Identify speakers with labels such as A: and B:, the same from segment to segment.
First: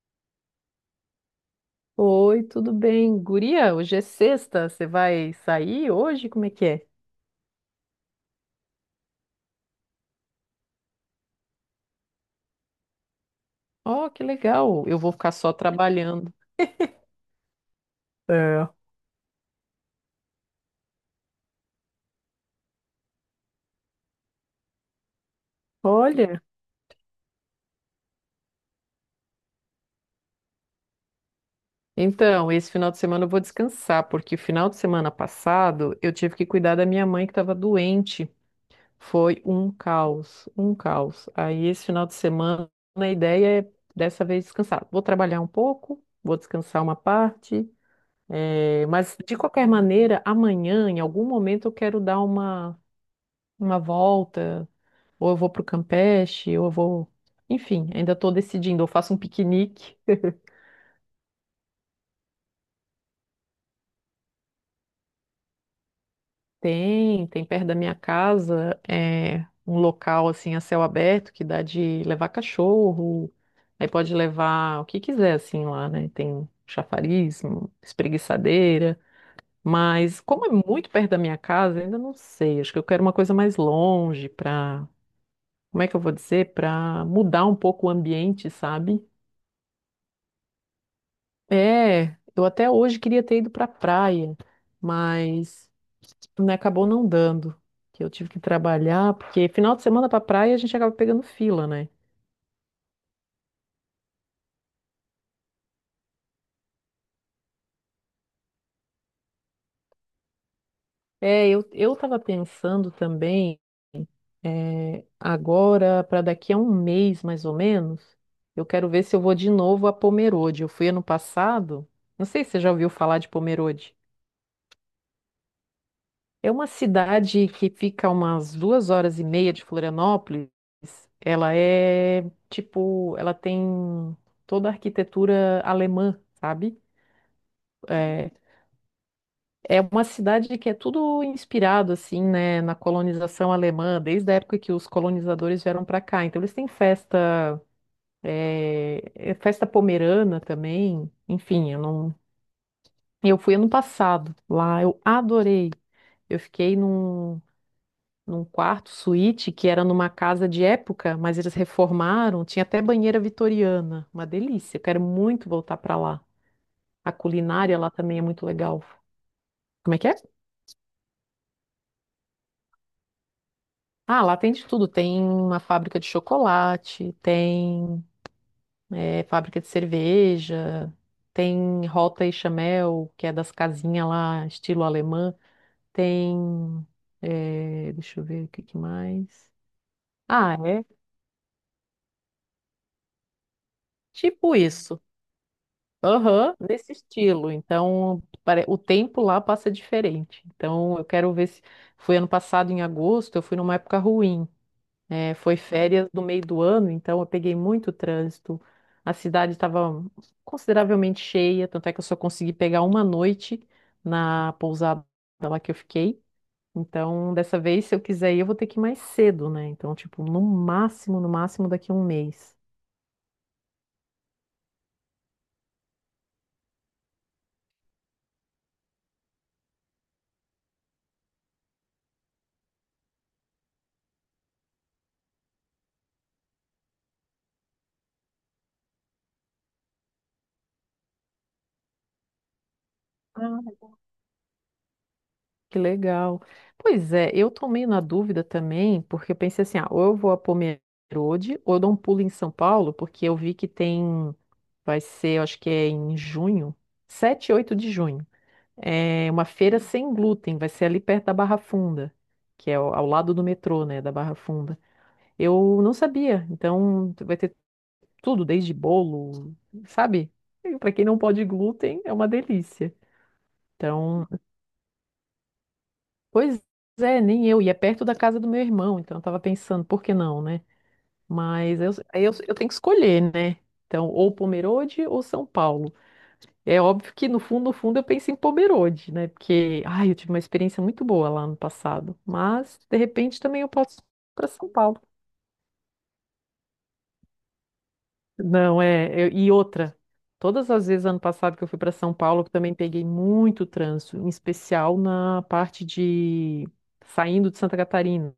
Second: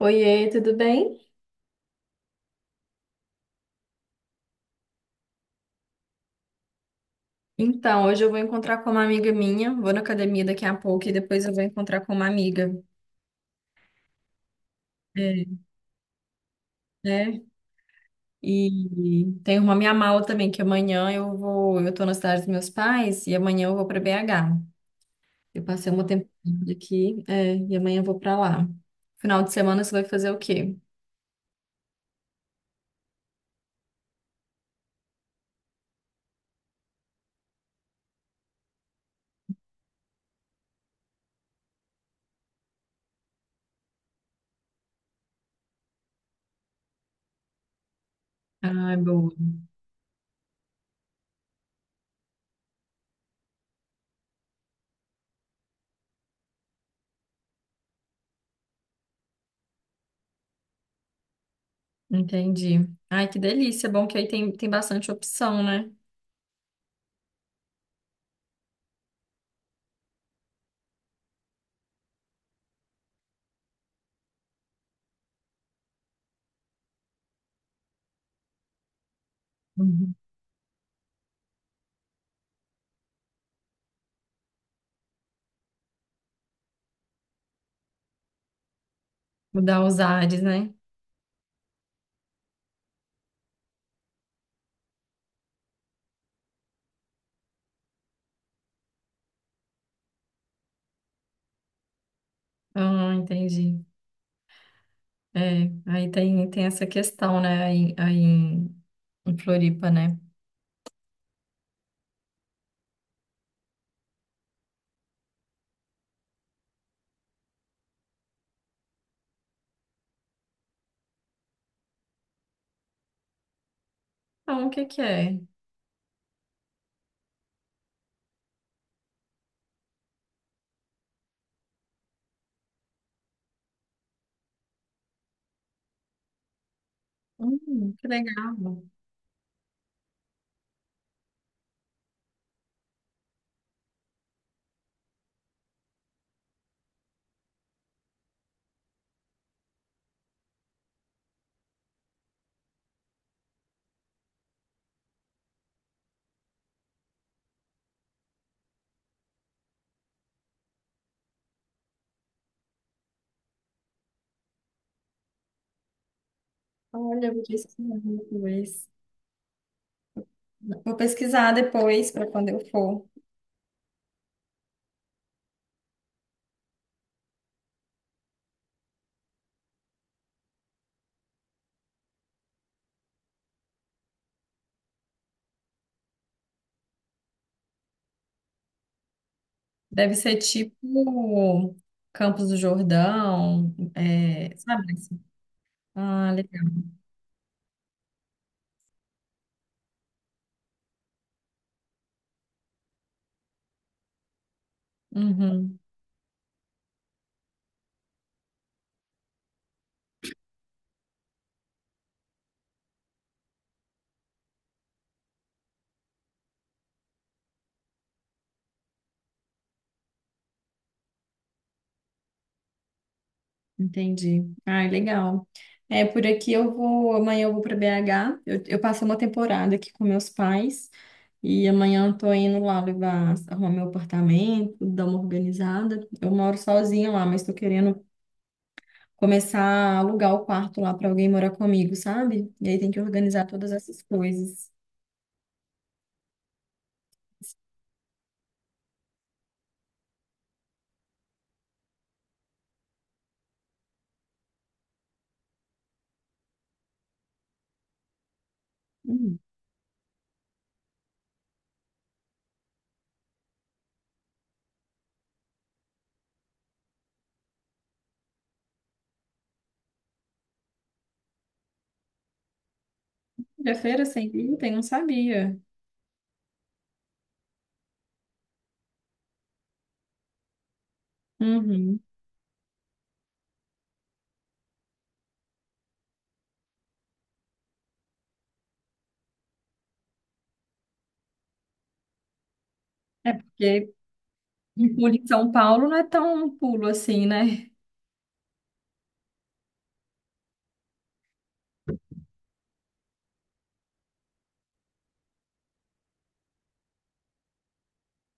A: Oiê, tudo bem?
B: Oi, tudo bem? Guria, hoje é sexta, você vai sair hoje? Como é que é?
A: Então, hoje eu vou encontrar com uma amiga minha, vou na academia daqui a pouco e depois eu vou encontrar com uma amiga.
B: Oh, que legal, eu vou ficar só
A: É,
B: trabalhando.
A: né?
B: É.
A: E tem uma minha mala também, que amanhã eu tô na cidade dos meus pais e amanhã eu vou para BH. Eu passei uma
B: Olha,
A: temporada aqui, é, e amanhã eu vou para lá. Final de semana você vai fazer o quê?
B: então, esse final de semana eu vou descansar, porque o final de semana passado eu tive que cuidar da minha mãe que estava doente. Foi um caos, um caos. Aí esse final de semana a ideia é dessa vez descansar. Vou trabalhar um pouco, vou descansar uma parte,
A: Ai,
B: mas
A: boa.
B: de qualquer maneira, amanhã, em algum momento, eu quero dar uma volta, ou eu vou pro Campeche, ou eu vou. Enfim, ainda estou decidindo. Eu faço um piquenique.
A: Entendi. Ai, que delícia. Bom que aí tem, tem bastante opção, né?
B: Tem, tem perto da minha casa, é um local assim a céu aberto que dá de levar cachorro. Aí pode levar o que quiser assim lá, né? Tem chafariz, espreguiçadeira.
A: Uhum.
B: Mas como é muito perto da minha casa, ainda não sei. Acho que eu quero uma coisa mais longe para, como é que eu vou dizer, para mudar um pouco o ambiente, sabe?
A: Mudar os ares, né?
B: É, eu até hoje queria ter ido pra praia, mas tipo, né, acabou não dando, que eu tive que trabalhar, porque final de semana pra praia a gente acaba pegando fila, né?
A: Ah, entendi. É, aí tem essa questão, né, aí em Floripa, né?
B: É, eu tava pensando também, é, agora, para daqui a um mês mais ou menos, eu quero ver se eu vou de novo a Pomerode. Eu fui ano passado, não sei se você já ouviu falar de Pomerode.
A: Então, o que que é?
B: É uma cidade que fica umas 2 horas e meia de Florianópolis. Ela é tipo, ela tem toda a arquitetura alemã, sabe?
A: Que
B: É,
A: legal.
B: é uma cidade que é tudo inspirado assim, né, na colonização alemã, desde a época que os colonizadores vieram para cá. Então eles têm festa, é festa pomerana também. Enfim, eu não, eu fui ano passado lá, eu adorei. Eu fiquei num quarto suíte que era numa casa de época, mas eles reformaram, tinha até banheira vitoriana, uma delícia. Eu quero muito voltar para lá. A
A: Olha, eu vou
B: culinária lá
A: pesquisar
B: também é muito legal.
A: depois.
B: Como é que é?
A: Vou pesquisar depois para quando eu for.
B: Ah, lá tem de tudo. Tem uma fábrica de chocolate, tem fábrica de cerveja, tem Rota e Chamel, que é das casinhas lá, estilo alemã. Tem, deixa eu ver o que que mais.
A: Deve ser
B: Ah, é
A: tipo Campos do Jordão, é,
B: tipo
A: sabe,
B: isso.
A: assim? Ah,
B: Aham,
A: legal.
B: nesse estilo. Então, o tempo lá passa diferente. Então, eu quero ver se. Foi ano passado, em agosto, eu fui numa época ruim. Né? Foi
A: Uhum.
B: férias do meio do ano, então eu peguei muito trânsito. A cidade estava consideravelmente cheia, tanto é que eu só consegui pegar uma noite na pousada lá que eu fiquei. Então, dessa vez, se eu quiser ir, eu vou ter que ir mais cedo, né? Então, tipo, no máximo, no máximo daqui a um mês.
A: Entendi. Ai, legal. É, por aqui eu vou, amanhã eu vou para BH. Eu passei uma temporada aqui com meus pais e amanhã eu tô indo lá levar, arrumar meu apartamento, dar uma organizada. Eu moro sozinha lá, mas tô querendo começar a alugar o quarto lá para alguém morar comigo, sabe? E aí tem que organizar todas essas coisas.
B: Que legal. Pois é, eu tô meio na dúvida também, porque eu pensei assim, ah, ou eu vou a Pomerode, ou eu dou um pulo em São Paulo, porque eu vi que tem, vai ser, eu acho que é em junho, sete, e 8 de junho, é
A: Hum.
B: uma feira sem glúten, vai ser ali perto da Barra Funda, que é ao lado do metrô, né, da Barra Funda. Eu não sabia, então vai ter tudo, desde bolo, sabe? Para quem não pode glúten, é uma delícia.
A: De feira
B: Então,
A: sem glúten, não sabia.
B: pois é, nem eu. E é perto da casa do meu irmão, então eu tava pensando, por que não, né? Mas eu,
A: Uhum.
B: aí eu, eu tenho que escolher, né? Então, ou Pomerode ou São Paulo. É óbvio que no fundo, no fundo, eu penso em Pomerode, né? Porque, ai, eu tive uma experiência muito boa lá no passado. Mas, de
A: É
B: repente, também eu
A: porque
B: posso ir para São
A: um
B: Paulo.
A: pulo em São Paulo não é tão um pulo assim, né?
B: Não, é. E outra, todas as vezes ano passado que eu fui para São Paulo, eu também peguei muito trânsito, em especial na parte de saindo de Santa Catarina.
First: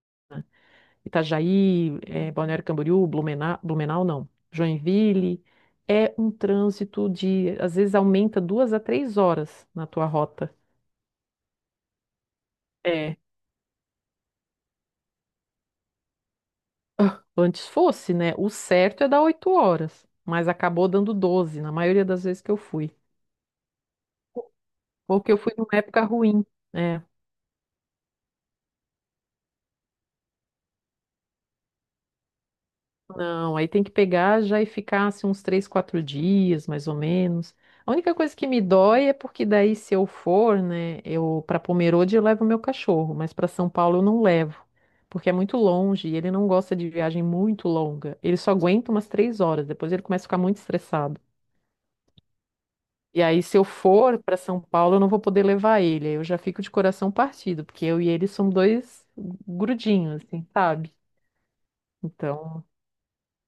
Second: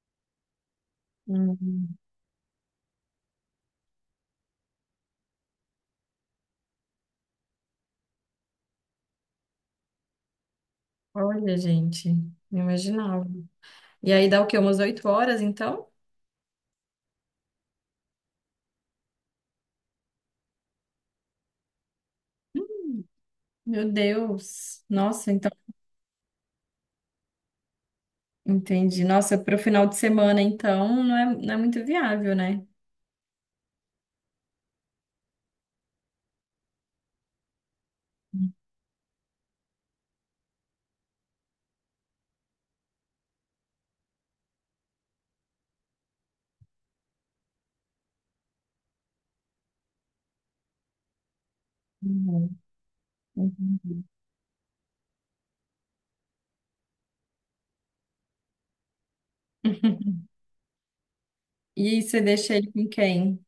A: Uhum.
B: Itajaí, Balneário Camboriú, Blumenau, Blumenau não, Joinville, é um trânsito de, às vezes aumenta 2 a 3 horas na tua rota.
A: Olha, gente, não
B: É.
A: imaginava. E aí dá o quê? Umas 8 horas, então?
B: Ah, antes fosse, né? O certo é dar 8 horas, mas acabou dando 12 na maioria das vezes que eu fui.
A: Meu Deus.
B: Ou
A: Nossa,
B: que eu
A: então,
B: fui numa época ruim. É,
A: entendi. Nossa, para o final de semana, então, não é, não é muito viável, né?
B: não, aí tem que pegar já e ficar assim, uns 3, 4 dias, mais ou menos. A única coisa que me dói é porque daí se eu for, né, eu para Pomerode eu levo meu cachorro, mas para São Paulo eu não levo, porque é muito longe e ele não gosta de viagem muito longa. Ele só aguenta umas 3 horas, depois ele começa a ficar muito estressado.
A: Uhum,
B: E aí se eu
A: entendi.
B: for para São Paulo eu não vou poder levar ele, aí eu já fico de coração partido, porque eu e ele somos dois grudinhos, assim, sabe?
A: E aí você deixa
B: Então
A: ele com quem?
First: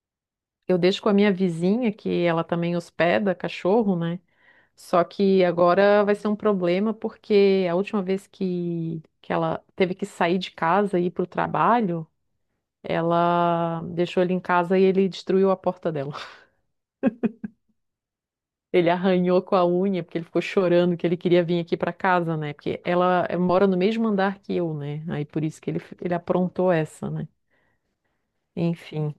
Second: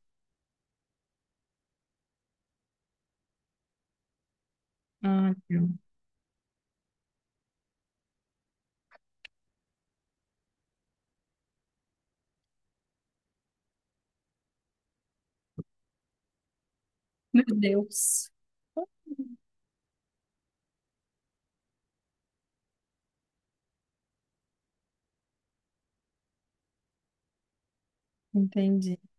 B: eu deixo com a minha vizinha, que ela também hospeda cachorro, né? Só
A: Ah,
B: que
A: meu
B: agora vai ser um problema porque a última vez que ela teve que sair de casa e ir para o trabalho, ela deixou ele em casa e ele destruiu a porta dela.
A: meu Deus.
B: Ele arranhou com a unha porque ele ficou chorando que ele queria vir aqui para casa, né? Porque ela mora no mesmo andar que eu, né? Aí por isso que ele aprontou essa, né?
A: Entendi.
B: Enfim.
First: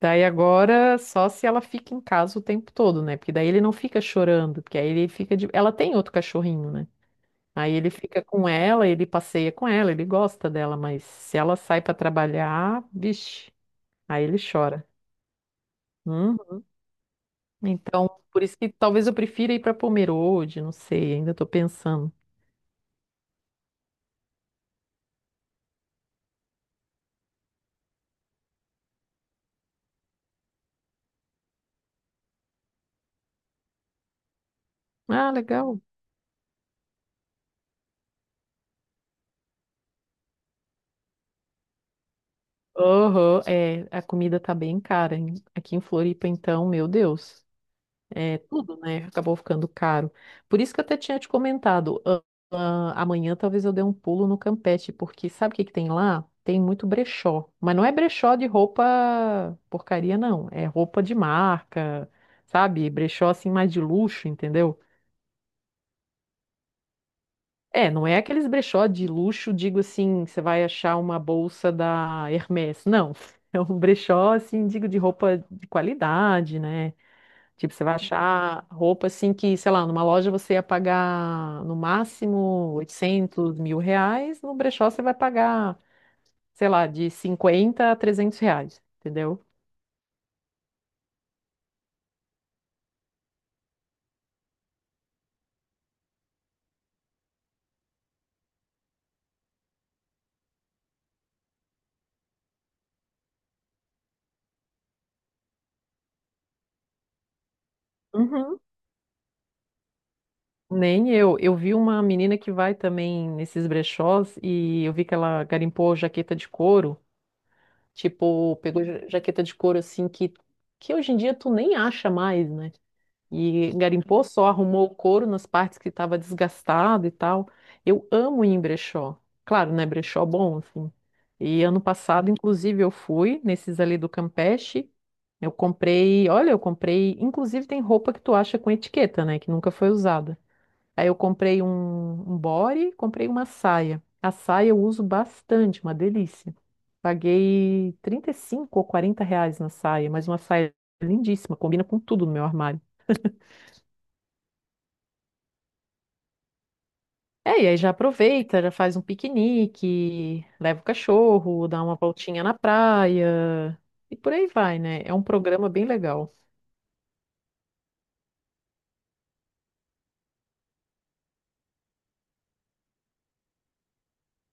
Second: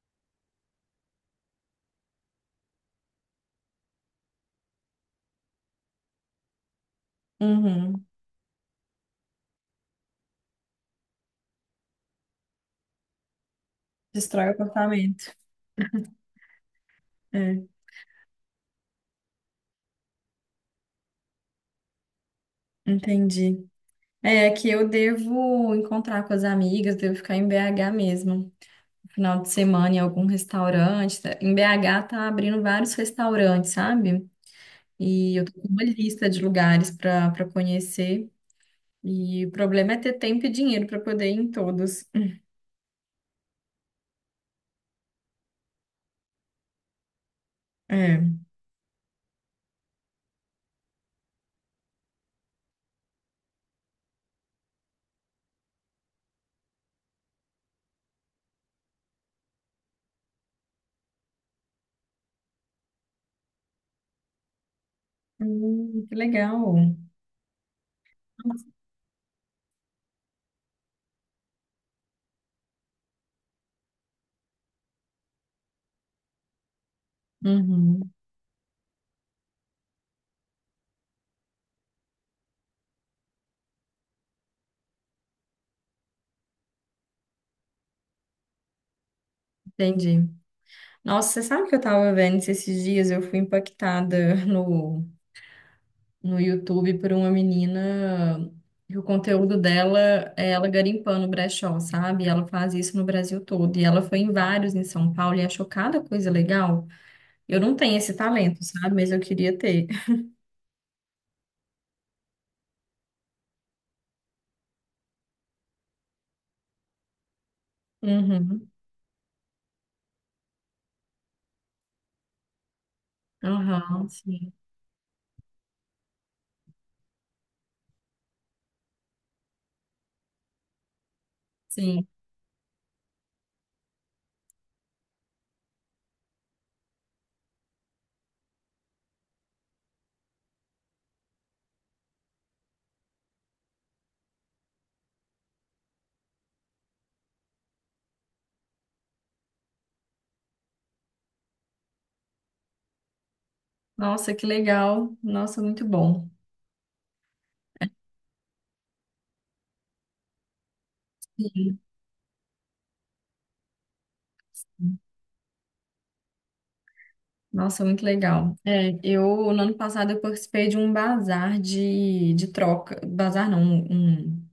B: Daí agora, só se ela fica em casa o tempo todo, né? Porque daí ele não fica chorando, porque aí ele fica de... Ela tem outro cachorrinho, né? Aí ele
A: Uhum.
B: fica com ela, ele passeia com ela, ele gosta dela, mas se ela sai pra trabalhar, vixe, aí ele
A: Destrói o
B: chora.
A: apartamento.
B: Hum?
A: É,
B: Então, por isso que talvez eu prefira ir pra Pomerode, não sei, ainda tô pensando.
A: entendi. É que eu devo encontrar com as amigas, devo ficar em BH mesmo, final de semana em algum restaurante, tá? Em BH tá abrindo vários restaurantes, sabe?
B: Ah,
A: E eu tô com
B: legal.
A: uma lista de lugares para para conhecer. E o problema é ter tempo e dinheiro para poder ir em todos.
B: Aham, é, a comida tá bem cara, hein? Aqui em Floripa, então, meu Deus. É,
A: É.
B: tudo, né? Acabou ficando caro. Por isso que eu até tinha te comentado, ah, amanhã talvez eu dê um pulo no Campeche, porque sabe o que que tem lá? Tem muito brechó. Mas não é brechó de roupa porcaria, não. É roupa de marca, sabe? Brechó assim mais de luxo, entendeu?
A: Que legal.
B: É, não é aqueles brechó de luxo, digo assim, você vai achar uma bolsa da Hermès. Não. É um brechó, assim, digo, de roupa de qualidade, né? Tipo, você vai
A: Uhum,
B: achar roupa assim que, sei lá, numa loja você ia pagar no máximo R$ 800.000, no brechó você vai pagar, sei lá, de R$ 50 a R$ 300, entendeu?
A: entendi. Nossa, você sabe que eu tava vendo esses dias, eu fui impactada no YouTube por uma menina que o conteúdo dela é ela garimpando brechó, sabe? Ela faz isso no Brasil todo. E ela foi em vários em São Paulo e achou cada coisa legal. Eu não tenho esse talento,
B: Uhum.
A: sabe? Mas eu queria ter.
B: Nem eu. Eu vi uma menina que vai também nesses brechós e eu vi que ela garimpou jaqueta de couro. Tipo,
A: Uhum.
B: pegou jaqueta de couro assim que hoje em dia tu nem acha mais, né? E
A: Aham,
B: garimpou só,
A: sim.
B: arrumou o couro nas partes que estava desgastado e tal. Eu amo ir em brechó. Claro, né? Brechó bom, assim. E ano
A: Sim.
B: passado, inclusive, eu fui nesses ali do Campeche. Eu comprei, olha, eu comprei. Inclusive, tem roupa que tu acha com etiqueta, né? Que nunca foi usada. Aí eu comprei um, um body, comprei uma saia. A saia eu uso bastante, uma delícia. Paguei R$ 35 ou R$ 40 na saia, mas uma saia lindíssima, combina com tudo no meu armário.
A: Nossa, que legal. Nossa, muito bom.
B: É, e aí já aproveita, já faz um piquenique, leva o cachorro,
A: Sim.
B: dá uma voltinha na praia e por aí vai, né? É um programa bem legal.
A: Nossa, muito legal. É, eu, no ano passado, eu participei de um bazar de troca. Bazar não, um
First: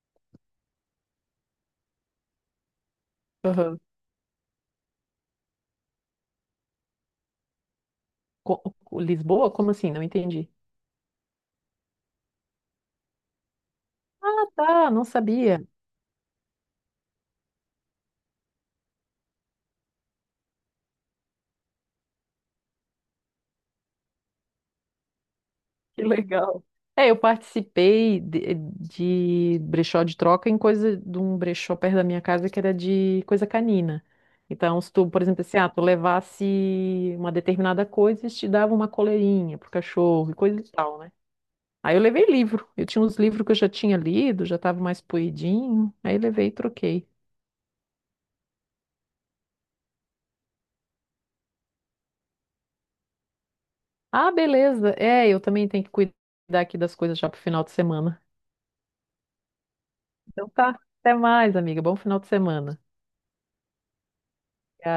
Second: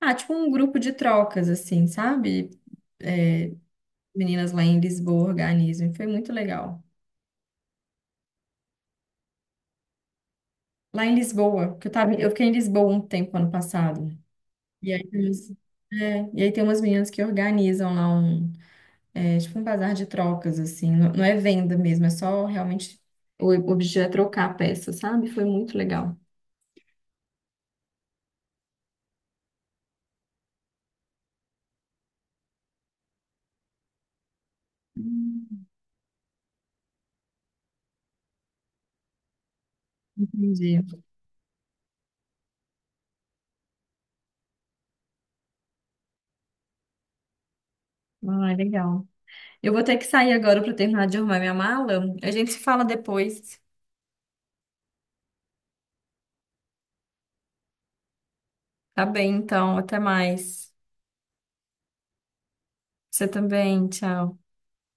A: Ah, tipo um grupo de trocas, assim, sabe? É,
B: Aham.
A: meninas lá em Lisboa organizam, e foi muito legal.
B: Co- Lisboa? Como assim? Não entendi.
A: Lá em Lisboa, que eu fiquei em Lisboa um tempo ano passado.
B: Ah, tá,
A: E
B: não
A: aí,
B: sabia.
A: é, e aí tem umas meninas que organizam lá um, é, tipo um bazar de trocas, assim. Não, não é venda mesmo, é só realmente o objetivo é trocar a peça, sabe? Foi muito
B: Que
A: legal.
B: legal. É, eu participei de, brechó de troca em coisa de um brechó perto da minha casa que era de coisa canina. Então, se tu, por exemplo, assim,
A: Hum,
B: ah, tu levasse uma determinada coisa, eles te davam uma coleirinha pro cachorro e coisa e tal,
A: Entendi.
B: né? Aí eu levei livro. Eu tinha uns livros que eu já tinha lido, já tava mais poidinho. Aí levei e troquei.
A: Ah, legal. Eu vou ter que sair agora para terminar de arrumar minha mala. A gente se fala depois.
B: Ah, beleza. É, eu também tenho que cuidar aqui das coisas já pro final de semana.
A: Tá bem, então. Até
B: Então
A: mais.
B: tá. Até mais, amiga. Bom final de semana.
A: Você também, tchau.
B: Tchau.